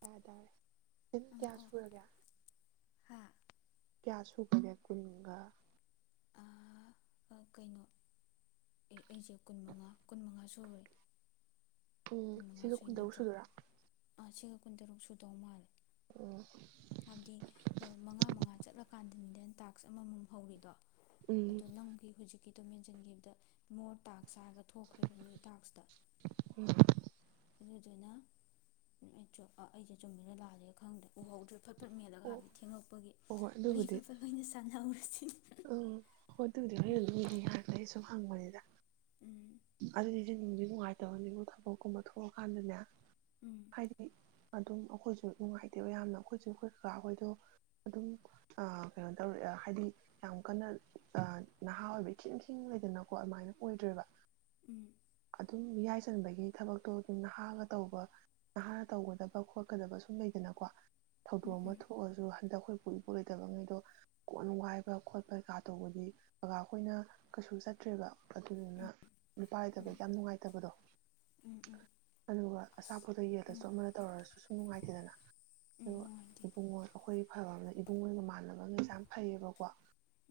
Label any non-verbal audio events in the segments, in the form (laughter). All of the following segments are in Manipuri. ꯌꯥ ꯇꯔꯦ ꯁꯤꯤꯟ ꯑꯥ ꯀꯌꯥ ꯑꯣ ꯁꯨꯔꯒꯦ ꯍꯥ ꯀꯌꯥꯁꯨꯨ ꯀꯦ ꯀꯨꯟꯒ ꯑ ꯀꯩꯅꯣ ꯑꯦ ꯑꯩꯁꯦ ꯀꯨꯟ ꯃꯉꯥ ꯀꯨꯟ ꯃꯉꯥ ꯁꯨꯔꯦ ꯎꯝ ꯁꯤꯒ ꯀꯨꯟ ꯇꯔꯨꯛ ꯁꯨꯗꯔꯥ ꯥ ꯑꯁꯤꯁꯤꯡꯒ ꯀꯨꯟꯇꯔꯨꯛ ꯁꯨꯗꯧ ꯃꯥꯜꯜꯂꯤ ꯎꯝ ꯍꯥꯏꯕꯗꯤ ꯃꯉꯥ ꯃꯉꯥ ꯆꯠꯂꯀꯥꯟꯗ ꯑꯗꯨ ꯗꯦꯟ ꯇꯥꯛꯁ ꯑꯃꯃꯝ ꯍꯧꯔꯤꯗꯣ ꯎꯝ ꯑꯗ ꯅꯪꯒꯤ ꯍꯧꯖꯤꯛꯀꯤ ꯇ ꯃꯦꯟꯁꯤꯟꯈꯤꯕꯗ ꯃꯣꯔ ꯇꯥꯛ ꯍꯛꯆꯥꯥꯔꯒ ꯊꯣꯛꯈ꯭ꯔꯦꯔꯤꯕ ꯅ꯭ꯌꯨ ꯗꯥꯛꯁꯇ ꯑꯗꯨꯗꯨꯅ ꯑꯩ ꯑꯩꯁꯦ ꯆꯨꯝꯃꯤꯅ ꯂꯥꯜꯂꯦ ꯈꯪꯗ꯭ꯔꯦ ꯎꯍꯧꯗ꯭ꯔꯤꯕ ꯐꯠ ꯐꯠ ꯃꯦꯜꯂꯒ ꯑꯣ ꯍꯥꯏꯕꯤ ꯊꯦꯡꯉꯛꯄꯒꯤ ꯍꯣꯏ ꯍꯣꯏ ꯋꯥꯔꯤ ꯑꯗꯨꯕꯨꯗꯤ ꯐꯕꯠ ꯂꯣꯏꯅ ꯁꯥꯟꯅꯍꯧꯔꯦ ꯉ ꯎꯝ ꯍꯣ ꯑꯗꯨꯨꯗꯤ ꯂꯩꯅꯤ ꯉꯇ ꯑꯩ ꯁꯨꯝ ꯍꯪꯕꯅꯤꯗ ꯎꯝ ꯐ ꯁꯤꯁꯦ ꯅꯨꯡꯁꯤ ꯅꯨꯡꯉꯥꯏꯇꯕꯁꯤꯕꯨ ꯊꯕꯛꯀꯨꯝꯕ ꯊꯣꯛꯑꯀꯥꯟꯗꯅꯦ ꯎꯝ ꯍꯥꯏꯗꯤꯕꯤ ꯑꯗꯨꯝ ꯑꯩꯈꯣꯏꯁꯨ ꯅꯨꯡꯉꯥꯏꯇꯦꯕ ꯌꯥꯝꯅ ꯑꯩꯈꯣꯏꯁꯨ ꯑꯩꯈꯣꯏ ꯀꯀꯥ ꯑꯩꯈꯣꯏꯗꯣ ꯑꯗꯨꯝ ꯀꯩꯅꯣ ꯇꯧꯔ ꯍꯥꯏꯗꯤ ꯌꯥꯝ ꯀꯟꯅ ꯅꯍꯥ ꯑꯣꯏꯕ ꯏꯊꯤ ꯏꯁꯤꯡ ꯂꯩꯗꯅꯀꯣ ꯑꯗꯨꯃꯥꯏꯅ ꯑꯣꯏꯗ꯭ꯔꯦꯕ ꯎꯝ ꯑꯗꯨꯝ ꯌꯥꯏ ꯆꯟꯕꯒꯤ ꯊꯕꯛꯇꯣ ꯑꯗꯨꯝ ꯅꯍꯥꯒ ꯇꯧꯕ ꯅꯍꯥꯒ ꯇꯧꯒꯗꯕ ꯈꯣꯠꯀꯗꯕ ꯁꯨꯝ ꯂꯩꯗꯅꯀꯣ ꯊꯧꯗꯣꯛ ꯎꯝ ꯑꯃ ꯎꯝ ꯊꯣꯛꯑꯁꯨ ꯍꯟꯗꯛ ꯑꯩꯈꯣꯏ ꯄꯨ ꯏꯄꯔꯣꯏꯗꯕꯉꯩꯗꯣ ꯀꯣꯟ ꯅꯨꯡꯉꯥꯏ ꯕ ꯈꯣꯠꯄ ꯀꯩꯀꯥ ꯇꯧꯕꯗꯤ ꯀꯥꯈꯣꯏꯅ ꯀꯩꯁꯨ ꯆꯠꯇ꯭ꯔꯦꯕ ꯑꯗꯨꯗꯨꯅ ꯎꯝ ꯎꯝ ꯎꯝ ꯅꯨꯄꯥꯏꯇꯕꯒꯤ ꯌꯥꯝ ꯅꯨꯡꯉꯥꯏꯇꯕꯗꯣ ꯎꯝ ꯎꯝ ꯑꯗꯨꯒ ꯑꯁ ꯑꯆꯥꯄꯣꯠꯇ ꯌꯦꯜꯗꯁꯨ ꯎꯝ ꯑꯃꯅ ꯇꯧꯔꯁꯨ ꯅꯨꯡꯉꯥꯏꯇꯦꯗꯅ ꯎꯝ ꯑꯗꯣ ꯅꯨꯡꯉꯥꯏꯇꯦ ꯏꯕꯨꯡꯉꯣ ꯑꯩꯈꯣꯏ ꯑꯐꯕ ꯑꯃꯅ ꯏꯕꯨꯡꯉꯒ ꯃꯥꯟꯅꯕ ꯑꯃꯁꯁꯦ ꯌꯥꯝ ꯐꯩꯌꯦꯕꯀꯣ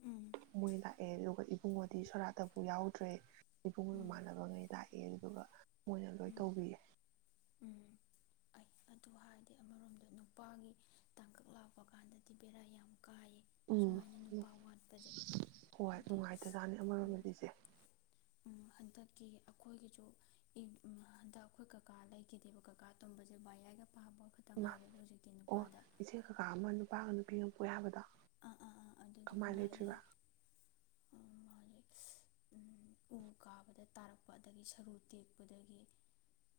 ꯎꯝ ꯏ ꯂꯥꯏ ꯂꯥꯛꯑꯦ ꯑꯗꯨꯒ ꯏꯕꯨꯡꯉꯣꯗꯤ ꯁꯣꯔꯥꯠꯇꯕꯨ ꯌꯥꯎꯗ꯭ꯔꯦ ꯏꯕꯨꯡꯒ ꯎꯝ ꯏꯃꯥꯟꯅꯕꯉꯩ ꯂꯥꯛꯑꯦ ꯑꯗꯨꯗꯨꯒ ꯃꯣꯏꯅ ꯂꯣꯏ ꯎꯝ ꯇꯧꯕꯤꯌꯦ ꯎꯝ ꯑꯩ ꯑꯗꯨ ꯍꯥꯏꯔꯗꯤ ꯑꯃꯔꯣꯝꯗ ꯅꯨꯄꯥꯒꯤ ꯇꯥꯡꯀꯛ ꯂꯥꯛꯄ ꯀꯥꯟꯗꯗꯤ ꯕꯦꯔꯥ ꯌꯥꯝ ꯀꯥꯏꯌꯦ ꯎꯝ ꯁꯨꯃꯥꯏꯅ ꯎ ꯅꯨꯄꯥ ꯋꯥꯠꯄꯁꯦ ꯍꯣꯏ ꯍꯥꯏꯕꯗꯤ ꯅꯨꯡꯉꯥꯏꯇꯖꯥꯅꯤ ꯑꯃꯔꯣꯝꯗ ꯂꯤꯁꯦ ꯍꯟꯗꯛꯀꯤ ꯑꯩꯈꯣꯏꯒꯤꯁꯨ ꯍꯟꯗꯛ ꯑꯩꯈꯣꯏ ꯀꯀꯥ ꯂꯩꯈꯤꯗꯦꯕ ꯀꯀꯥ ꯇꯨꯝꯕꯁ (inaudible) ꯏ ꯑꯣ ꯏꯆꯦ ꯀꯀꯥ ꯑꯃ ꯅꯨꯄꯥꯒ ꯅꯨꯄꯤ ꯑꯃ ꯌꯥꯕꯗ ꯑ ꯑꯥ ꯑꯥ ꯀꯃꯥꯏꯅ ꯂꯩꯇ꯭ꯔꯤꯕ ꯍꯧꯖꯤꯛ ꯎ ꯀꯥꯕꯗ ꯇꯥꯔꯛꯄ ꯑꯗꯒꯤ ꯁꯔꯨ ꯇꯦꯛꯄꯗꯒꯤ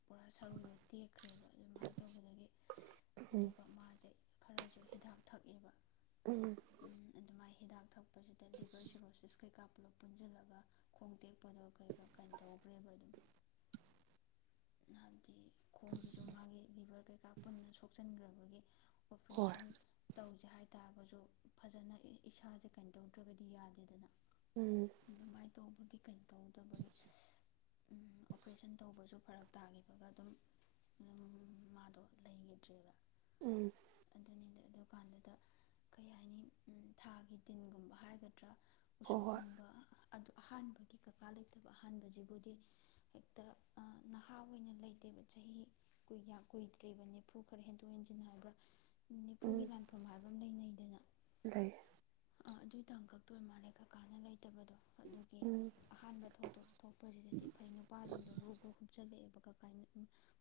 ꯄꯨꯔꯥ ꯁꯔꯨꯗꯣ ꯇꯦꯛꯈ꯭ꯔꯦꯕ ꯑꯗꯨꯃꯥꯏꯅ ꯇꯧꯕꯗꯒꯤ ꯎꯝ ꯑꯗꯨꯒ ꯃꯥꯁꯦ ꯈꯔꯁꯨ ꯍꯤꯗꯥꯛ ꯊꯛꯑꯦꯕ ꯎꯝ ꯑꯗꯨꯃꯥꯏꯅ ꯍꯤꯗꯥꯛ ꯊꯛꯄ ꯁꯤꯗ ꯂꯤꯕꯔ ꯁꯤꯔꯣꯁꯤꯁ ꯀꯩ ꯀꯥꯞ ꯄꯨꯂꯞ ꯄꯨꯟꯁꯤꯜꯂꯒ ꯈꯣꯡ ꯇꯦꯛꯄꯗꯣ ꯀꯩ ꯀꯥꯏꯅ ꯇꯧꯈ꯭ꯔꯦꯕ ꯑꯗꯨꯝ ꯍꯥꯏꯕꯗꯤ ꯈꯣꯡꯁꯤꯁꯨ ꯃꯥꯒꯤ ꯂꯤꯚꯔ ꯀꯩꯀꯥ ꯄꯨꯟꯅ ꯁꯣꯛꯆꯟꯈ꯭ꯔꯕꯒꯤ ꯍꯣꯏ ꯑꯣꯄꯔꯦꯁꯟ ꯇꯧꯁꯦ ꯍꯥꯏꯇꯥꯔꯒꯁꯨ ꯐꯖꯅ ꯏꯁꯥꯁꯦ ꯀꯩꯅꯣ ꯇꯧꯗ꯭ꯔꯒꯗꯤ ꯌꯥꯗꯦꯗꯅ ꯎꯝ ꯑꯗꯨꯃꯥꯏꯅ ꯇꯧꯕꯒꯤ ꯀꯩꯅ ꯇꯧꯗꯕꯒꯤ ꯑꯣꯄꯔꯦꯁꯟ ꯇꯧꯕꯁꯨ ꯐꯔꯛ ꯇꯥꯈꯤꯕꯒ ꯑꯗꯨꯝ ꯃꯥꯗꯣ ꯂꯩꯈꯤꯗ꯭ꯔꯦꯕ ꯎꯝ ꯑꯗꯨꯅꯤꯗ ꯑꯗꯨꯀꯥꯟꯗꯨꯗ ꯀꯩ ꯍꯥꯏꯅꯤ ꯊꯥꯒꯤ ꯗꯤꯟꯒꯨꯝꯕ ꯍꯥꯏꯒꯗ꯭ꯔꯥ ꯍꯣ ꯍꯣꯏ ꯎꯁꯣꯞꯀꯨꯝꯕ ꯑꯗꯨ ꯑꯍꯥꯟꯕꯒꯤ ꯀꯀꯥ ꯂꯩꯇꯕ ꯑꯍꯥꯟꯕꯁꯤꯕꯨꯗꯤ ꯍꯦꯛꯇ ꯊꯥ ꯑꯣꯏꯅ ꯂꯩꯇꯦꯕ ꯆꯍꯤ ꯀꯨꯏꯗ꯭ꯔꯤꯕ ꯅꯅꯤꯐꯨ ꯈꯔ ꯍꯦꯟꯗꯣꯛ ꯍꯦꯟꯖꯤꯟ ꯍꯥꯏꯕ꯭ꯔꯥ ꯅꯤꯐꯨꯒꯤ ꯎꯝ ꯂꯥꯟꯐꯝ ꯍꯥꯏ ꯂꯩ ꯑꯥ ꯑꯗꯨꯏꯇꯪ ꯀꯛꯇꯣꯏ ꯃꯥꯜꯂꯦ ꯀꯀꯥꯅ ꯂꯩꯇꯕꯗꯣ ꯑꯗꯨꯒꯤ ꯎꯝ ꯑꯍꯥꯟꯕ ꯊꯧꯗꯣꯛ ꯊꯣꯛꯄꯁꯤꯗꯗꯤ ꯐꯩ ꯅꯨꯄꯥꯁꯤꯡꯗꯣ ꯒ꯭ꯔꯨꯞ ꯒ꯭ꯔꯨꯞꯨꯝ ꯂꯩꯛꯑꯦꯕꯀ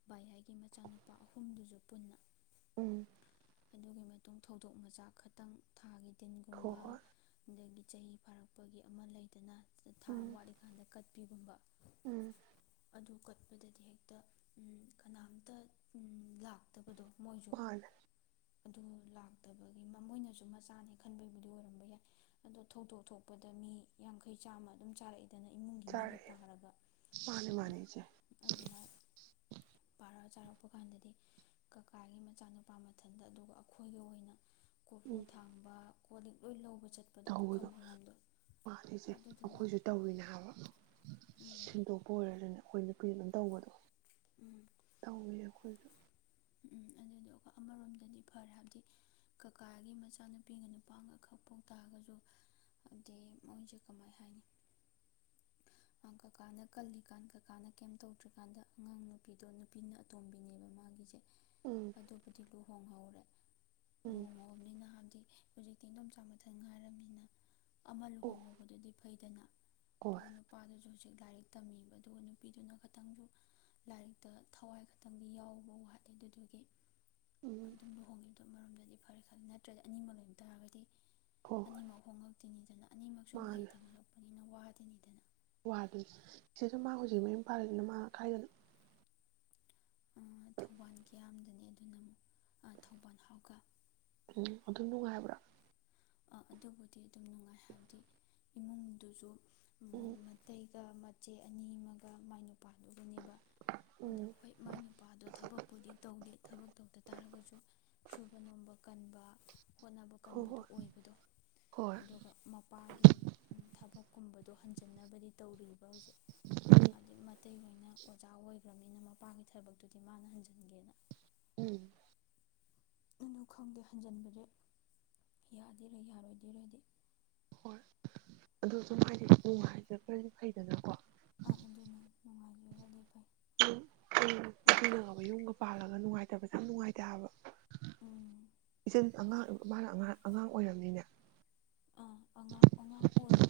ꯚꯥꯏ ꯍꯥꯏꯒꯤ ꯃꯆꯥꯅꯨꯄꯥ ꯑꯍꯨꯝꯗꯨꯁꯨ ꯄꯨꯟꯅ ꯎꯝ ꯑꯗꯨꯒꯤ ꯃꯇꯨꯡ ꯊꯧꯗꯣꯛ ꯃꯆꯥ ꯈꯛꯇꯪ ꯊꯥꯈꯤ ꯍꯣꯏ ꯍꯣꯏ ꯆꯍꯤ ꯐꯥꯔꯛꯄꯒꯤ ꯑꯃ ꯂꯩꯗꯅ ꯊꯥ ꯑꯃ ꯎꯝ ꯋꯥꯠꯂꯤꯀꯥꯟꯗ ꯀꯠ ꯄꯤꯒꯨꯝꯕ ꯎꯝ ꯍꯧꯀꯠꯄꯗꯗꯤ ꯍꯦꯛꯇ ꯀꯅꯥꯝꯇ ꯂꯥꯛꯇꯕꯗꯣ ꯃꯣꯏꯁꯨ ꯋꯥꯟ ꯑꯗꯨ ꯂꯥꯛꯇꯕꯒꯤ ꯃꯃꯣꯏꯅꯁꯨ ꯃꯆꯥꯅꯦ ꯈꯟꯕꯒꯤꯕꯨꯗꯤ ꯑꯣꯏꯔꯝꯕ ꯌꯥꯏ ꯑꯗꯣ ꯊꯧꯗꯣꯛ ꯊꯣꯛꯄꯗ ꯃꯤ ꯌꯥꯡꯈꯩ ꯆꯥꯝꯃ ꯑꯗꯨꯝ ꯆꯥꯔꯛꯏ ꯆꯔ ꯃꯥꯅꯤ ꯃꯥꯅꯤꯁ ꯄꯥꯔꯛ ꯆꯥꯔꯛꯄ ꯀꯥꯟꯗꯗꯤ ꯀꯀꯥꯒꯤ ꯃꯆꯥꯅꯨꯄꯥ ꯃꯊꯟꯗ ꯑꯗꯨꯒ ꯑꯩꯈꯣꯏꯒꯤ ꯑꯣꯏꯅ ꯀꯣꯔꯣꯐꯨ ꯎꯝ ꯊꯥꯡꯕ (inaudible) ꯄꯨꯈꯝ ꯇꯧꯕꯗꯣ ꯃꯌꯥꯝꯗꯣ ꯃꯥꯜꯂꯤꯁꯦ ꯑꯗꯨꯗꯨꯅ ꯑꯩꯈꯣꯏꯁꯨ ꯇꯧꯋꯅꯦ ꯍꯥꯏꯕ ꯎꯝ ꯁꯤꯟꯗꯣꯛꯄ ꯑꯣꯏꯔ ꯑꯗꯨꯅ ꯑꯩꯈꯣꯏꯅ ꯀꯔꯤ ꯑꯗꯨꯝ ꯇꯧꯕꯗꯣ ꯎꯝ ꯇꯧꯋꯦ ꯑꯩꯈꯣꯏ ꯎꯝ ꯑꯗꯨꯗ ꯑꯩꯣꯏ ꯑꯃꯔꯣꯝꯗꯗꯤ ꯐꯔꯦ ꯍꯥꯏꯕꯗꯤ ꯀꯀꯥꯒꯤ ꯃꯆꯥꯅꯨꯄꯤꯒ ꯅꯨꯄꯥꯒ ꯈꯛ ꯐꯥꯎ ꯇꯥꯔꯒꯁꯨ ꯍꯥꯏꯗꯤ ꯃꯣꯏꯁꯦ ꯀꯃꯥꯏ ꯍꯥꯏꯅꯤ ꯀꯀꯥꯅ ꯀꯜꯂꯤꯀꯥꯟ ꯀꯀꯥꯅ ꯀꯩꯝ ꯇꯧꯗ꯭ꯔꯤꯀꯥꯟꯗ ꯑꯉꯥꯡ ꯅꯨꯄꯤꯗꯣ ꯅꯨꯄꯤꯅ ꯑꯇꯣꯝꯕꯤꯅꯦꯕ ꯃꯥꯒꯤꯁꯦ ꯎꯝ ꯑꯗꯨꯕꯨꯗꯤ ꯂꯣ ꯊꯣꯡꯍꯧꯔꯦ ꯎꯝ ꯍꯧꯖꯤꯛꯇꯤ ꯏꯗꯣꯝꯆꯥ ꯃꯊꯪ ꯉꯥꯏꯔꯕꯝꯅꯤꯅ ꯑꯃ ꯑꯣ ꯂꯨꯍꯣꯡꯉꯧꯕꯗꯨꯗꯤ ꯐꯩ ꯇ ꯍꯣꯏ ꯅꯨꯄꯥꯥꯗ ꯍꯧꯖꯤꯛ ꯂꯥꯏꯔꯤꯛ ꯇꯝꯃꯤꯕ ꯑꯗꯨꯒ ꯅꯨꯄꯤꯗꯨꯅ ꯈꯤꯇꯪꯁꯨ ꯂꯥꯏꯔꯤꯛꯇ ꯊꯋꯥꯏ ꯈꯛꯇꯪꯗꯤ ꯌꯥꯎꯕ ꯋꯥꯏ ꯑꯗꯨꯗꯨꯒꯤ ꯑꯗꯨ ꯎꯝ ꯑꯗꯨꯝ ꯂꯍꯣꯡꯦ ꯑꯗꯨ ꯃꯔꯣꯗꯗꯤ ꯐꯔꯦ ꯈꯜꯂꯤ ꯅꯠꯇ꯭ꯔꯗꯤ ꯑꯅꯤꯡꯕ ꯂꯣꯏꯕ ꯇꯥꯔꯒꯗꯤ ꯍꯣ ꯍꯣꯏ ꯑꯅꯤꯃꯛ ꯍꯣꯡꯉ ꯇꯤꯟꯗꯅ ꯑꯅꯤꯃꯛꯁꯨ ꯃꯍꯩ ꯇꯝꯍꯜꯂꯛꯄꯅꯤ ꯑꯩꯅ ꯋꯥꯗꯅꯤꯗꯅ ꯋꯥꯗꯨꯅꯤ ꯁꯤꯁꯨ ꯃꯥ ꯍꯧꯖꯤꯛ ꯃꯌꯨꯝ ꯄꯥꯜꯂꯤꯅꯤꯅ ꯃꯥ ꯈꯥꯏꯗꯅꯨ ꯊꯧꯕꯥꯜ ꯀꯌꯥꯝꯗꯅꯦ ꯑꯊꯧꯕꯥꯜ ꯍꯥꯎꯒ꯫ ꯎꯝ ꯑꯗꯨꯝ ꯅꯨꯡꯉꯥꯏꯕ꯭ꯔꯥ꯫ ꯑꯗꯨꯕꯨꯗꯤ ꯑꯗꯨꯝ ꯅꯨꯡꯉꯥꯏ ꯍꯥꯏꯕꯗꯤ ꯏꯃꯨꯡꯗꯨꯁꯨ꯫ ꯎꯝ ꯃꯇꯩꯒ ꯃ꯫ ꯆꯦ ꯑꯅꯤ ꯃꯒ ꯃꯥꯏꯅꯨ꯫ ꯅꯨꯄꯥꯗꯨꯕꯨꯅꯦꯕ ꯑꯗ ꯎꯝ ꯍꯣꯏ ꯃꯥꯏ ꯅꯨꯄꯥꯗꯣ ꯊꯕꯛꯄꯨꯗꯤ ꯇꯧꯗꯦ ꯊꯕꯛ ꯇꯧꯗ ꯇꯥꯔꯒꯁꯨ ꯁꯨꯕ ꯅꯣꯝꯕ꯫ ꯀꯟꯕ꯫ ꯍꯣꯠꯅꯕ ꯍꯣꯏ ꯍꯣꯏ ꯀꯟꯕꯗꫭ꯫ ꯑꯣꯏꯕꯗꯣ ꯍꯣꯏ ꯑꯗꯨꯒ ꯃꯄꯥꯒꯤ ꯊꯕꯛꯀꯨꯝꯕ꯫ ꯑꯗꯣ ꯍꯟꯖꯤꯟꯅꯕꯗꯤ ꯇꯧꯔꯤꯕ ꯍꯧꯖꯤꯛ ꯍꯥꯏꯗꯤ ꯃꯇꯩ ꯑꯣꯏꯅ ꯑꯣꯖꯥ ꯑꯣꯏꯒ꯭ꯔꯝꯃꯤꯅ ꯃꯄꯥꯒꯤ ꯊꯕꯛꯇꯨꯗꯤ ꯃꯥꯅ ꯍꯟꯖꯟꯒꯦꯅ꯫ ꯎꯝ꯫ ꯑꯗꯨꯅꯨ ꯈꯪꯗꯦ ꯍꯟꯖꯤꯟꯕꯁꯦ ꯌꯥꯗꫭꯏꯔ ꯌꯥꯔꯣꯏꯗꯤꯔꯁ‌ꯦ꯫ ꯍꯣꯏ ꯑꯣ ꯑꯗꯨꯝ ꯍꯥꯏꯗꯤ ꯎꯨꯡ ꯍꯥꯏꯖ ꯈ꯭ꯔꯗꯤ ꯐꯩꯗꯅꯀꯣ꯫ ꯃꯥꯒꯤꯑꯣꯗꯤꯐꯩ꯫ ꯎ ꯎ ꯅꯕ ꯌꯨꯝꯒ ꯄꯥꯜꯂꯒ ꯅꯨꯡꯉꯥꯏ꯫ ꯍꯇꯕꯁꯦ ꯌꯥꯝ ꯅꯨꯡꯉꯥꯏꯇꯦꯕ ꯏꯆꯟ ꯑꯉꯥꯡ ꯃꯥꯅ ꯑꯉꯥꯡ ꯑꯉꯥꯡ ꯑꯣꯏꯔꯕꯝꯅꯤꯅꯦ꯫ ꯑꯉꯥꯡ ꯑꯉꯥꯡ ꯑꯣꯏꯌꯦ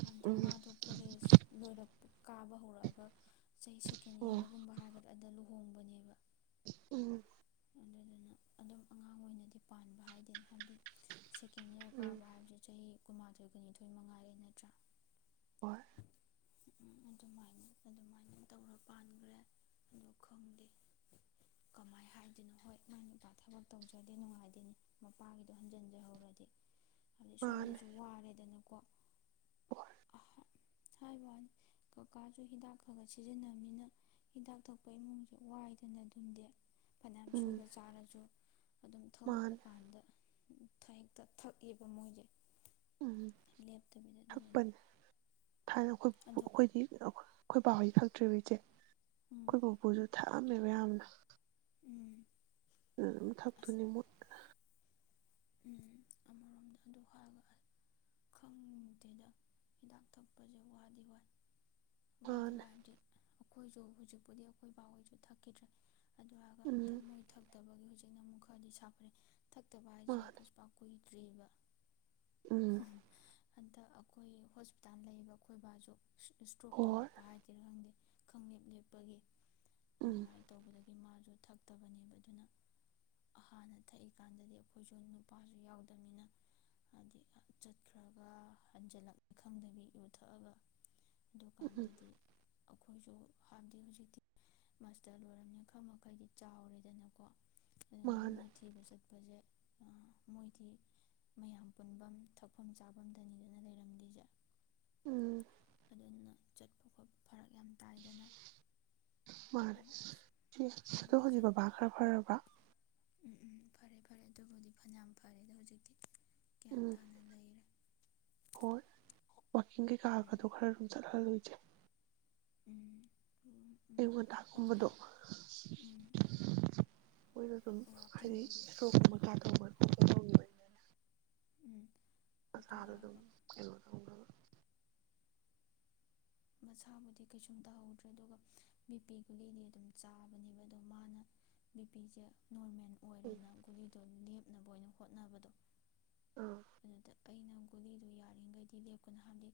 ꯍꯥꯏꯕꯗꯤ ꯎꯝ ꯃꯥꯗꯣ ꯀꯣꯂꯦꯖ ꯂꯣꯏꯔꯛꯄ꯫ ꯀꯥꯕ ꯍꯧꯔꯛꯑꯒ꯫ ꯆꯍꯤ ꯁꯦꯀꯦꯟ ꯑꯣ ꯏꯌꯥꯔꯒꯨꯝꯕ ꯍꯥꯏꯒꯗ꯭ꯔꯥ꯫ ꯑꯗ ꯂꯨꯍꯣꯡꯕꯅꯦꯕ꯫ ꯎꯝ꯫ ꯑꯗꯨꯗꯨꯅ ꯑꯗꯨꯝ ꯑꯉꯥꯡ ꯑꯣꯏꯅꯗꯤ ꯄꯥꯟꯕ ꯍꯥꯏꯗꯅꯦ ꯍꯥꯏꯕꯗꯤ꯫ ꯁꯦꯀꯦꯟ ꯏꯌꯥꯔ ꯎꯝ ꯀꯥꯕ ꯍꯥꯏꯕꯁꯤ ꯆꯍꯤ ꯀꯨꯟꯃꯥꯊꯣꯏ ꯀꯨꯟꯅꯤꯊꯣꯏ ꯃꯉꯥꯔꯦ ꯅꯠꯇ꯭ꯔꯥ꯫ ꯍꯣꯏ ꯎꯝ ꯑꯗꯨꯃꯥꯏꯅ ꯑꯗꯨꯃꯥꯏꯅ ꯇꯧꯔ ꯄꯥꯟꯒ꯭‌ꯔꯦ ꯑꯗꯨ ꯈꯪꯗꯦ ꯀꯃꯥꯏ ꯍꯥꯏ ꯑꯗꯨꯅ ꯍꯣꯏ ꯃꯥꯏ ꯅꯨꯄꯥ ꯊꯕꯛ ꯇꯧꯖꯗꯦ ꯅꯨꯡꯉꯥꯏꯗꯦꯅꯤ ꯃꯄꯥꯒꯤꯗꯣ ꯍꯟꯖꯤꯟꯖꯍꯧꯔꯗꯤ꯫ ꯃꯥꯅꯦ ꯁꯣꯝꯗꯁꯨ ꯋꯥꯔꯦꯗꯅꯀꯣ꯫ ꯍꯣꯏ꯫ ꯍꯥꯏꯕꯩ ꯋꯥꯅꯤ ꯀꯀꯥꯁꯨ ꯍꯤꯗꯥꯛ ꯈꯔ ꯈ ꯁꯤꯖꯤꯟꯅꯕꯅꯤꯅ ꯍꯤꯗꯥꯛ ꯊꯛꯄ ꯏꯃꯨꯡꯁꯦ ꯋꯥꯏꯗꯅ ꯑꯗꯨꯝꯗꯤ‌꯫ ꯐꯅꯌꯥꯝ ꯁꯨꯔ ꯎꯝ ꯆꯥꯔꯁꯨ ꯑꯗꯨꯝ ꯊꯣꯛꯂꯛꯄ ꯃꯥꯅꯦ ꯀꯥꯟꯗ ꯊꯦꯛꯇ ꯊꯛꯑꯦꯕ ꯃꯣꯏꯗꯤ꯫ ꯎꯝ ꯑꯗꯨꯗꯨꯅ ꯊꯛꯄꯅꯦ ꯊꯥꯏꯅ ꯑꯩꯈꯣꯏ ꯑꯗꯣ ꯑꯈꫭꯏꯗꯤ ꯑꯈꯣꯏ ꯄ ꯍꫭꯏ ꯊꯛꯇ꯭ꯔꯤꯕ ꯏꯆꯦ ꯎꯝ ꯑꯈꫭꯏ ꯄꯨꯄꯨꯖꯨ ꯊ ꯑꯝꯃ‌ꯦꯕ ꯌꯥꯝꯅ ꯎꯝ (unintelligible) ꯑꯁ ꯊꯥꯛꯇꯣꯏꯅ‌ꯦ ꯃꯣꯏ꯫ ꯎꯝ ꯑꯃꯔꯣꯝꯗ ꯑꯗꯨ ꯍꯥꯏꯔꯒ ꯈꯪꯗꯦꯗ ꯍꯤꯗꯥꯛ ꯊꯛꯄꯁꯦ ꯋꯥꯗꯤ ꯋꯥꯏ ꯋꯥꯗꯤ ꯃꯥꯅꯦ ꯋꯥꯗꯤ ꯑꯩꯈꯣꯏꯁꯨ ꯍꯧꯖꯤꯛꯄꯨꯗꯤ ꯑꯩꯈꯣꯏ ꯕꯥꯍꯣꯏꯁꯨ ꯊꯛꯈꯤꯗ꯭ꯔꯦ꯫ ꯑꯗꯨ ꯍꯥꯏꯔꯒ ꯎꯝ ꯊꯃꯣꯏ ꯊꯛꯇꯕꯒꯤ ꯍꯧꯖꯤꯛ ꯑꯃꯨꯛ ꯈꯔꯗꯤ ꯁꯥꯐꯔꯤꯅꯦ꯫ ꯊꯛꯇꯕ ꯍꯥꯏꯖꯦ ꯃꯥꯅꯦ ꯀꯨꯏꯗ꯭ꯔꯤꯕ ꯎꯝ꯫ ꯍꯟꯗꯛ ꯑꯩꯈꯣꯏ ꯍꯣꯁꯄꯤꯇꯥꯜ ꯂꯩꯕ ꯈꯣꯏꯕꯥꯁꯨ ꯏꯁꯇ꯭ꯔꯣꯛ ꯍꯣꯏ ꯇꯧꯔꯛꯄ ꯍꯥꯏꯗꯤꯔꯥ ꯈꯪꯗꯦ ꯈꯪꯂꯦꯞ - ꯂꯦꯞꯄꯒꯤ꯫ ꯎꯝ ꯑꯗꯨꯃꯥꯏꯅ ꯇꯧꯕꯗ ꯃꯥꯁꯨ ꯊꯛꯇꯕꯅꯦꯕ ꯑꯗꯨꯅ ꯍꯥꯟꯅ ꯊꯛꯏ ꯀꯥꯟꯗꯗꯤ ꯑꯩꯈꯣꯏꯁꯨ ꯅꯨꯄꯥꯁꯨ ꯌꯥꯎꯗꯕꯅꯤꯅ ꯍꯥꯏꯗꯤ ꯆꯠꯈ꯭ꯔꯒ ꯍꯟꯖꯜꯂꯛꯅꯤ ꯈꯪꯗꯕꯤ ꯌꯨ ꯊꯛꯑꯒ ꯎꯝ - ꯎꯝ꯫ ꯑꯗꯨꯀꯥꯟꯗꯗꯤ ꯑꯩꯈꯣꯏꯁꯨ ꯍꯥꯏꯕꯗꯤ ꯍꯧꯖꯤꯛꯇꯤ ꯃꯥꯁꯇꯔ ꯂꯣꯏꯔꯕꯅꯤꯅ ꯈꯔ ꯃꯈꯩꯗꯤ ꯆꯥꯎꯔꯦꯗꯅꯀꯣ ꯑꯗꯨꯅ ꯃꯥꯅꯦ ꯃꯣꯏ ꯊꯤꯕ ꯆꯠꯄꯖꯦ ꯃꯣꯏꯗꯤ ꯃꯌꯥꯝ ꯄꯨꯟꯕꯝ ꯊꯛꯐꯝ ꯆꯥꯕꯝꯗꯅꯤꯗꯅ ꯂꯩꯔꯝꯗꯤꯖꯦ ꯎꯝ ꯫ ꯑꯗꯨꯅ ꯆꯠꯄ ꯈꯣꯠꯄ ꯐꯔꯛ ꯌꯥꯝ ꯇꯥꯏꯗꯅ ꯃꯥꯅꯦ ꯁꯤ ꯑꯗꯣ ꯍꯣꯏꯒꯤ ꯄꯦꯟꯕꯖꯥꯠ ꯕꯕꯥ ꯈꯔ ꯐꯔꯥꯕ꯭ꯔꯥ ꯎꯝ ꯎꯝ ꯐꯔꯦ ꯐꯔꯦ ꯑꯗꯨꯕꯨꯗꯤ ꯐꯅꯤꯌꯥꯝ ꯐꯔꯦꯗ ꯍꯧꯖꯤꯛꯇꯤ ꯒ꯭ꯌꯥꯟ ꯎꯝ ꯇꯥꯅ ꯂꯩꯔꯦ ꯍꯣꯏ ꯋꯥꯛꯀꯤꯡ ꯎꯝ ꯀꯩꯀꯥꯒꯗꯣ ꯈꯔ ꯑꯗꯨꯝ ꯆꯠꯍꯜꯂꯨ ꯏꯆꯦ ꯎꯝ ꯎꯝ ꯎꯝ ꯑꯌꯨꯛ ꯉꯟꯇꯥ ꯒꯨꯝꯕꯗꯣ ꯋꯥꯛꯀꯤꯡ ꯎꯝ ꯃꯣꯏꯗꯣ ꯁꯨꯝ ꯍꯥꯏꯗꯤ ꯋꯥꯛꯀꯤꯡꯕꯨꯗꯤ ꯁꯇ꯭ꯔꯣꯛ ꯒꯨꯝꯕ ꯇꯥꯞꯇꯥ ꯇꯧꯕ ꯈꯣꯠꯄ ꯇꯧꯒꯤꯕꯒꯤꯅꯦ ꯎꯝ ꯑꯗꯨ ꯑꯁꯥꯗ ꯍꯥꯏꯔꯒ ꯑꯗꯨꯝ ꯀꯩꯅꯦ ꯇꯧꯅꯕ ꯃꯁꯥꯕꯨꯗꯤ ꯀꯩꯁꯨꯝ ꯇꯥꯍꯧꯗ꯭ꯔꯦ ꯑꯗꯨꯒ ꯕꯤꯄꯤ ꯒꯨꯂꯤꯗꯤ ꯑꯗꯨꯝ ꯆꯥꯕꯅꯦꯕ ꯑꯗꯣ ꯃꯥꯅ ꯕꯤꯄꯤꯖꯦ ꯎꯝ ꯂꯦꯞꯅꯕ ꯑꯣꯏꯅ ꯍꯣꯠꯅꯕꯗꯣ ꯑꯥ ꯑꯗꯨꯗ ꯑꯩꯅ ꯒꯨꯂꯤꯗꯣ ꯌꯥꯔꯤꯒꯩꯗꯤ ꯂꯦꯞꯀꯅꯣ ꯍꯥꯏꯗꯤ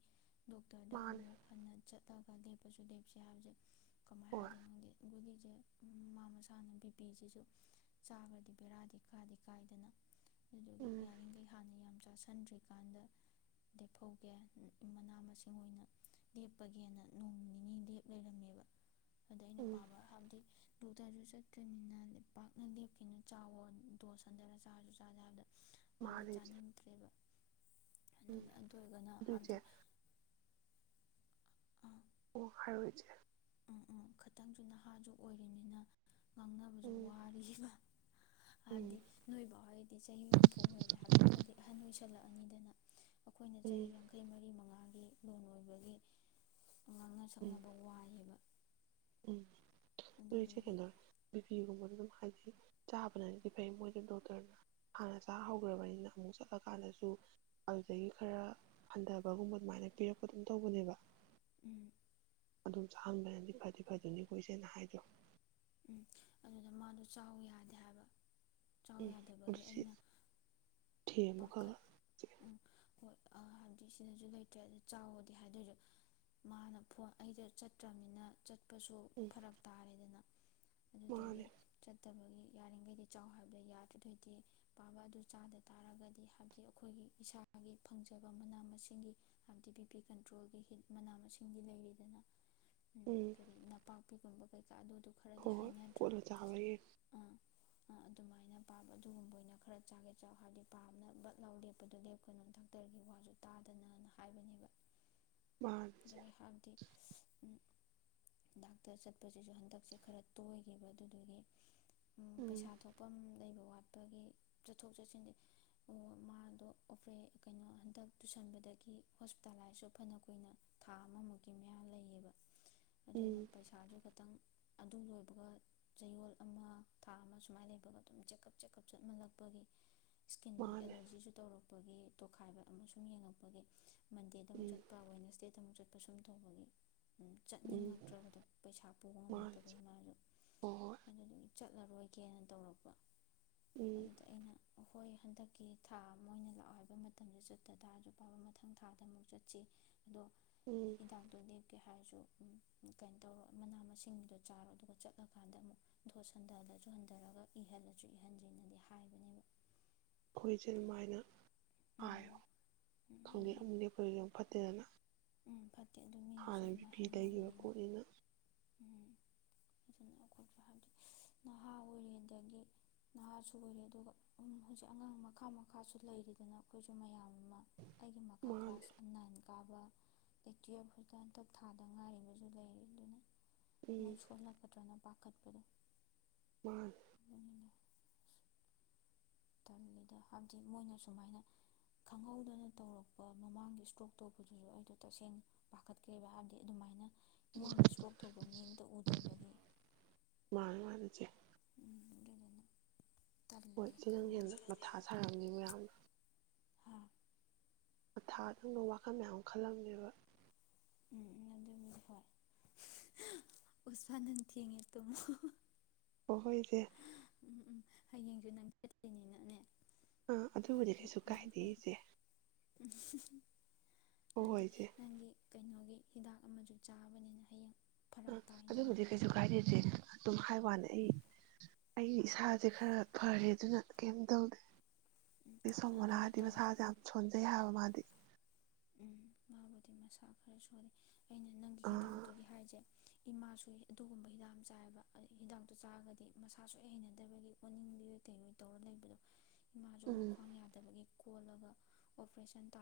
ꯗꯣꯛꯇꯔꯗ ꯃꯥꯅꯦ ꯑꯃꯨꯛ ꯆꯠꯂꯒ ꯂꯦꯞꯄꯁꯨ ꯂꯦꯞꯁꯦ ꯍꯥꯏꯕꯖꯦ ꯑꯣ ꯒꯨꯂꯤꯁꯦ ꯃꯥ ꯃꯁꯥꯅ ꯕꯤꯄꯤꯁꯤꯁꯨ ꯆꯥꯒꯔꯥꯗꯤ ꯕꯦꯔꯥꯗꯤ ꯀꯥꯗꯤ ꯀꯥꯏꯗꯅ ꯑꯗꯨꯒꯤ ꯎꯝ ꯌꯥꯔꯤꯈꯒꯩ ꯍꯥꯟꯅ ꯌꯥꯝ ꯆꯥꯁꯟꯗ꯭ꯔꯤꯀꯥꯟꯗ ꯂꯦꯐꯧꯒꯦ ꯃꯅꯥ ꯃꯁꯤꯡ ꯑꯣꯏꯅ ꯂꯦꯞꯄꯒꯦꯅ ꯅꯣꯡ ꯅꯤꯅꯤ ꯂꯦꯞ ꯂꯩꯔꯝꯃꯦꯕ ꯑꯗ ꯑꯩꯅ ꯎꯝ ꯄꯥꯕ ꯍꯝꯗꯤ ꯗꯣꯛꯇꯔꯁꯨ ꯆꯠꯇꯣꯏꯅꯤꯅ ꯄꯥꯛꯅ ꯂꯦꯞꯈꯤꯅꯨ ꯆꯥꯎꯋꯣ ꯗꯣꯁ ꯍꯟꯗꯔ ꯆꯥꯔꯖꯨ ꯆꯥꯖꯦ ꯍꯥꯏꯕꯗ ꯃꯥꯗꯥ ꯃꯥꯅꯦ ꯏꯆꯦ ꯆꯥꯅꯤꯡꯗ꯭ꯔꯦꯕ ꯎꯝ ꯑꯗꯨꯅ ꯑꯗꯨ ꯑꯣꯏꯒꯅ ꯑꯗꯨ ꯏꯆꯦ ꯍꯥꯞꯗꯤ ꯑꯣ ꯍꯥꯏꯔꯣꯏꯆꯦ ꯎꯝ ꯈꯇꯪꯖꯨ ꯅꯍꯥꯖꯨ ꯑꯣꯏꯔꯤꯅꯤꯅ ꯉꯥꯡꯅꯕꯖꯨ ꯎꯝ ꯋꯥꯔꯤ ꯏꯕ ꯎꯝ ꯍꯥꯏꯕꯗꯤ ꯅꯣꯏꯐꯥꯎ ꯍꯣꯏꯗꯤ ꯆꯍꯤ ꯍꯨꯝꯐꯨ ꯍꯍꯜꯂꯦ ꯍꯥꯏꯕꯗꯣ ꯈꯔꯗꯤ ꯑꯍꯟ ꯑꯣꯏꯁꯜꯂꯛꯑꯅꯤꯗꯅ ꯑꯩꯈꯣꯏꯅ ꯆꯍꯤ ꯎꯝ ꯌꯥꯡꯈꯩ ꯃꯔꯤ ꯃꯉꯥ ꯅꯣꯡ ꯅꯣꯏꯕꯒꯤ ꯉꯥꯡꯅ ꯎꯝ ꯁꯛꯅꯕ ꯋꯥꯏꯑꯦꯕ ꯎꯝ ꯑꯗꯨꯗꯨꯒꯤ ꯅꯣꯏꯆꯀꯅ ꯏ ꯐꯤ ꯒꯨꯝꯕ ꯍꯥꯏꯗ ꯆꯥꯕꯅꯗꯤ ꯐꯩ ꯃꯣꯏꯗ ꯗꯣꯛꯇꯔꯅ ꯍꯥꯟꯅ ꯆꯥ ꯍꯧꯈ꯭ꯔꯕꯅꯤꯅ ꯑꯃꯨꯛ ꯆꯠꯂꯀꯥꯟꯗꯁꯨ ꯑꯗꯨꯗꯒꯤ ꯈꯔ ꯍꯟꯊꯕꯒꯨꯝꯕ ꯑꯗꯨꯃꯥꯏꯅ ꯄꯤꯔꯛꯄ ꯑꯗꯨꯝ ꯇꯧꯕꯅꯦꯕ ꯎꯝ ꯑꯗꯨꯝ ꯆꯥꯍꯟꯕꯅꯗꯤ ꯐꯗꯤ ꯐꯗꯅꯤ ꯀꯣꯏ ꯁꯦꯅ ꯍꯥꯏꯗꯣ ꯎꯝ ꯑꯗꯨꯗ ꯃꯥꯗꯣ ꯆꯥꯎ ꯌꯥꯗꯦ ꯍꯥꯏꯕ ꯆꯥꯎ ꯎꯝ ꯌꯥꯗꯕꯒꯤ ꯆꯤ ꯑꯩꯅ ꯊꯦꯃꯣ ꯈ ꯈꯥ ꯍꯥꯕꯞꯗꯤ ꯁꯤꯗꯖꯨ ꯂꯩꯇ꯭ꯔꯦ ꯑ ꯆꯥꯎꯗꯤ ꯍꯥꯏꯗꯁꯨ ꯃꯥꯅ ꯐꯣꯟ ꯑꯩꯗ ꯆꯠꯇ꯭ꯔꯝꯅꯤꯅ ꯆꯠꯄꯁꯨ ꯎꯝ ꯐꯔꯛ ꯇꯥꯔꯦꯗꯅ ꯑꯗꯨꯗꯒꯤ ꯃꯥꯅꯦ ꯆꯠꯇꯕꯒꯤ ꯌꯥꯔꯤꯒꯩꯗꯤ ꯆꯥꯎ ꯍꯥꯏꯕꯗ ꯌꯥꯗ꯭ꯔꯗ ꯗꯣꯏꯗꯤ ꯄꯥꯕ ꯑꯗꯨ ꯆꯥꯗ ꯇꯥꯔꯒꯗꯤ ꯍꯥꯏꯕꯗꯤ ꯑꯈꯣꯏꯒꯤ ꯏꯁꯥꯒꯤ ꯐꯪꯖꯕ ꯃꯅꯥ ꯃꯁꯤꯡꯒꯤ ꯍꯥꯏꯕꯗꯤ ꯕꯤꯄꯤ ꯀꯟꯇ꯭ꯔꯣꯜꯒꯤ ꯍꯤꯠ ꯃꯅꯥ ꯃꯁꯤꯡꯗꯤ ꯂꯩꯔꯤꯗꯅ ꯎꯝ ꯄꯤꯒꯨꯝꯕ ꯀꯩꯀ ꯑꯗꯨ ꯑꯗꯨ ꯍꯣ ꯍꯣꯏ ꯀꯣꯠꯂ ꯆꯑꯌꯦ ꯑꯥ ꯑꯗꯨꯃꯥꯏꯅ ꯄꯥꯕ ꯑꯗꯨꯒꯨꯝꯕ ꯑꯣꯏꯅ ꯈꯔ ꯆꯥꯒꯦ ꯆ ꯍꯥꯏꯕꯗꯤ ꯄꯥꯕꯅ ꯕꯠ ꯂꯥꯎ ꯂꯦꯞꯄꯗꯨ ꯂꯦꯞꯀꯅꯨ ꯗꯥꯛꯇꯔꯒꯤ ꯋꯥꯁꯨ ꯇꯥꯗꯅꯅ ꯍꯥꯏꯕꯅꯦꯕ ꯃꯥꯅꯦ ꯑꯗꯒꯤ ꯍꯥꯏꯕꯗꯤ ꯗꯥꯛꯇ ꯆꯠꯄꯁꯤꯁꯨ ꯍꯟꯗꯛ ꯄꯛꯁꯦ ꯈꯔ ꯇꯣꯏꯒꯤꯕ ꯑꯗꯨꯗꯨꯒꯤ ꯎꯝ ꯄꯩꯁꯥ ꯊꯣꯛꯄꯝ ꯂꯩꯔꯨ ꯋꯥꯠꯄꯒꯤ ꯆꯠꯊꯣꯛ ꯆꯠꯁꯤꯟꯗꯤ ꯎ ꯃꯥꯗꯣ ꯑꯣꯄꯔꯦ ꯀꯩꯅꯣ ꯍꯟꯗꯛ ꯇꯨꯁꯟꯕꯗꯒꯤ ꯍꯣꯁꯄꯤꯇꯥꯂꯥꯏꯁꯁꯨ ꯐꯅ ꯀꯨꯏꯅ ꯊꯥ ꯑꯃꯃꯨꯛꯀꯤ ꯃꯌꯥ ꯂꯩꯌꯦꯕ ꯑꯗꯨꯅ ꯎꯝ ꯄꯩꯁꯥꯁꯨ ꯈꯇꯪ ꯑꯗꯨ ꯂꯣꯏꯕꯒ ꯆꯌꯣꯜ ꯑꯃ ꯊꯥ ꯑꯃ ꯁꯨꯃꯥꯏꯅ ꯂꯩꯕꯒ ꯑꯗꯨꯝ ꯆꯦꯛꯀꯞ ꯆꯦꯛꯀꯞ ꯆꯠꯃꯜꯂꯛꯄꯒꯤ ꯏꯁꯀꯤꯟ ꯃꯥꯅꯦ ꯑꯦꯂꯔꯖꯤꯁꯨ ꯇꯧꯔꯛ ꯕꯒꯤ ꯇꯣꯈꯥꯏꯕ ꯑꯃꯁꯨꯡ ꯌꯦꯡꯉꯛꯄꯒꯤ ꯃꯟꯗꯨꯛ ꯎꯝ ꯆꯠꯄ ꯋꯦꯅꯦꯁꯗ ꯑꯃꯨꯛ ꯆꯠꯄ ꯁꯨꯝ ꯇꯧꯕꯅꯤ ꯎꯝ ꯆꯠꯅꯤꯡꯉꯛꯇ꯭ꯔꯕꯗꯣ ꯄꯩꯁꯥ ꯄꯨꯕ ꯉꯝꯃꯛꯇ ꯃꯥꯅꯦ ꯇꯧꯕꯩ ꯃꯥꯔ ꯍꯣꯏ ꯍꯣꯏ ꯑꯗꯨ ꯆꯠꯂꯔꯣꯏꯒꯦꯅ ꯇꯧꯔꯛꯄ ꯎꯝ ꯑꯗꯨꯗ ꯑꯩꯅ ꯑꯩꯈꯣꯏ ꯍꯟꯗꯛꯀꯤ ꯊꯥ ꯃꯣꯏꯅ ꯂꯥꯛꯑꯣ ꯍꯥꯏꯕ ꯃꯇꯝꯗ ꯆꯠꯇ ꯇꯥꯔꯁꯨ ꯄꯥꯕ ꯃꯊꯪ ꯊꯥꯗ ꯑꯃꯨꯛ ꯆꯠꯁꯤ ꯑꯗꯣ ꯎꯝ ꯍꯤꯗꯥꯛꯇꯨꯗꯤ ꯀꯦ ꯍꯥꯏꯔꯁꯨ ꯀꯩꯅꯣ ꯇꯧꯔ ꯃꯅꯥ ꯃꯁꯤꯡꯗꯨ ꯆꯥꯔꯣ ꯑꯗꯨꯒ ꯆꯠꯂꯀꯥꯟꯗ ꯑꯃꯨꯛ ꯣꯠ ꯍꯟꯊꯍꯜꯂꯁꯨ ꯍꯟꯊꯔꯒ ꯏꯍꯜꯂꯁꯨ ꯏꯍꯟꯗꯦꯅꯗꯤ ꯍꯥꯏꯕꯅꯦꯕ ꯑꯩꯈꯣꯏꯁꯦ ꯅꯨꯡꯃꯥꯏꯅ ꯎꯝ ꯍꯥꯏꯌꯣ ꯎꯝ ꯈꯪꯉꯦ ꯑꯗꯨꯅ ꯑꯃꯅꯦꯦ ꯑꯩꯈꯣꯏꯒ ꯐꯠꯇꯦꯗꯅ ꯎꯝ ꯐꯠꯇꯦ ꯑꯗꯨ ꯃꯤꯅꯁꯨ ꯍꯥꯟꯅ ꯕꯤ ꯑꯗꯨꯃꯥꯏꯅ ꯄꯤ ꯂꯩꯈꯤꯕ ꯍꯥꯏꯅꯕꯅꯤꯅ ꯄꯣꯠꯅꯤꯅ ꯎꯝ ꯐꯅ ꯑꯩꯈꯣꯏꯁꯨ ꯍꯥꯏꯗꯤ ꯅꯍꯥ ꯑꯣꯏꯔꯤꯦꯗꯒꯤ ꯅꯍꯥꯁꯨ ꯑꯣꯏꯔꯦ ꯑꯗꯨꯒ ꯍꯧꯖꯤꯛ ꯑꯉꯥꯡ ꯃꯈꯥ ꯃꯈꯥꯁꯨ ꯂꯩꯔꯤꯗꯅ ꯑꯩꯈꯣꯏꯁꯨ ꯃꯌꯥꯝ ꯑꯃ ꯑꯩꯒꯤ ꯃꯈꯀꯥ ꯃꯥꯅꯦ ꯀ꯭ꯂꯥꯁ ꯑꯅꯥꯏꯅꯤ ꯀꯥꯕ ꯑ ꯇꯨꯌꯦꯐ ꯈꯛꯇ ꯍꯟꯇꯛ ꯊꯥꯗ ꯉꯥꯏꯔꯤꯕꯁꯨ ꯂꯩꯔꯤ ꯑꯗꯨꯅ ꯃꯣꯏ ꯎꯝ ꯁꯣꯜꯂꯛꯀꯗ꯭ꯔꯅ ꯂꯧꯈꯠꯄꯤꯗ ꯋꯥꯜ ꯇꯜꯂꯤꯗ ꯍꯥꯏꯕꯗꯤ ꯃꯣꯏꯅ ꯁꯨꯃꯥꯏꯅ ꯈꯪꯍꯧꯗꯅ ꯇꯧꯔꯛꯄ ꯃꯃꯥꯡꯒꯤ ꯏꯁꯇ꯭ꯔꯣꯛ ꯇꯧꯕꯗꯨꯁꯨ ꯑꯩꯗꯣ ꯇꯁꯦꯡꯅ ꯄꯥꯈꯠꯈ꯭ꯔꯦꯕ ꯍꯥꯏꯕꯗꯤ ꯑꯗꯨꯃꯥꯏꯅ ꯏꯃꯨꯡꯗ ꯏꯁꯇ꯭ꯔꯣꯛ ꯇꯧꯕ ꯃꯤ ꯑꯝꯇ ꯎꯗ꯭ꯔꯕꯒꯤ ꯃꯥꯅꯦ ꯃꯥꯅꯦ ꯏꯆꯦ ꯍꯣꯏ ꯇꯜꯂꯦ ꯆꯦꯗꯪ ꯈꯪꯗꯦ ꯍꯦꯟꯅ ꯃꯊꯥ ꯁꯥꯔꯝꯅꯤ ꯃꯌꯥꯝꯅ ꯍꯥ ꯃꯊꯥ ꯑꯗꯨꯪꯕ ꯋꯥꯈꯜ ꯃꯌꯥꯝ ꯑꯃ ꯈꯜꯂꯝꯃꯦꯕ ꯎꯝ ꯑꯗꯨꯅꯤ ꯍꯣꯏ ꯎ ꯐꯥꯅꯪ ꯊꯦꯡꯉꯦ ꯇꯨꯝꯃꯣ ꯍꯣꯏꯁꯦ ꯎꯝ ꯎꯝ ꯍꯌꯦꯡꯁꯨ ꯅꯪ ꯆꯦꯠꯇꯣꯏꯅꯤꯅꯅꯦ ꯑꯥ ꯑꯗꯨꯕꯨꯗꯤ ꯀꯩꯁꯨ ꯀꯥꯏꯗꯦ ꯏꯆꯦ ꯎ ꯍꯣꯏ ꯍꯣꯏ ꯑꯗꯗꯤ ꯏꯆꯦ ꯅꯪꯒꯤ ꯀꯩꯅꯣꯒꯤ ꯍꯤꯗꯥꯛ ꯑꯃꯁꯨ ꯆꯥꯕꯅꯤꯅ ꯍꯌꯦꯡ ꯑ ꯐꯔꯛ ꯇꯥꯏꯗꯅ ꯑꯗꯨꯕꯨꯗꯤ ꯀꯩꯁꯨ ꯀꯥꯏꯔꯗ꯭ꯔꯦ ꯑꯗꯨꯝ ꯍꯥꯏ ꯋꯥꯅꯦ ꯑꯩ ꯑꯩ ꯏꯁꯥꯁꯦ ꯈꯔ ꯐꯔꯦ ꯑꯗꯨꯅ ꯀꯩꯝ ꯇꯧꯗꯦ ꯎꯝ ꯑ ꯁꯣꯃꯣꯂꯥ ꯑꯗꯨ ꯍꯥꯏꯗꯤ ꯇꯧꯗꯦ ꯃꯁꯥꯁꯦ ꯌꯥꯝ ꯁꯣꯟꯖꯩ ꯍꯥꯏꯕ ꯃꯥꯗꯤ ꯎꯝ ꯃꯥꯕꯨꯗꯤ ꯃꯁꯥ ꯈꯔ ꯁꯜꯂꯤ ꯑꯩꯅ ꯅꯪꯒꯤ ꯑꯥ ꯍꯤꯗꯥꯛꯇꯨꯒꯤ ꯍꯥꯏꯁꯦ ꯏꯃꯥꯁꯨ ꯑꯗꯨꯒꯨꯝꯕ ꯍꯤꯗꯥꯛ ꯆꯥꯏꯌꯦꯕ ꯍꯤꯗꯥꯛꯇꯨ ꯆꯥꯔꯒꯗꯤ ꯃꯁꯥꯁꯨ ꯍꯩꯅꯗꯕꯒꯤ ꯑꯣꯠꯅꯤꯡꯕꯤꯣꯏ ꯀꯩꯔꯣꯏ ꯇꯧꯔ ꯂꯩꯕꯗꯣ ꯏꯃꯥꯁꯨ ꯎꯝ ꯃꯈ꯭ꯋꯥꯡ ꯌꯥꯗꯕꯒꯤ ꯀꯣꯜꯂꯒ ꯑꯣꯄꯔꯦꯁꯟ ꯇꯥ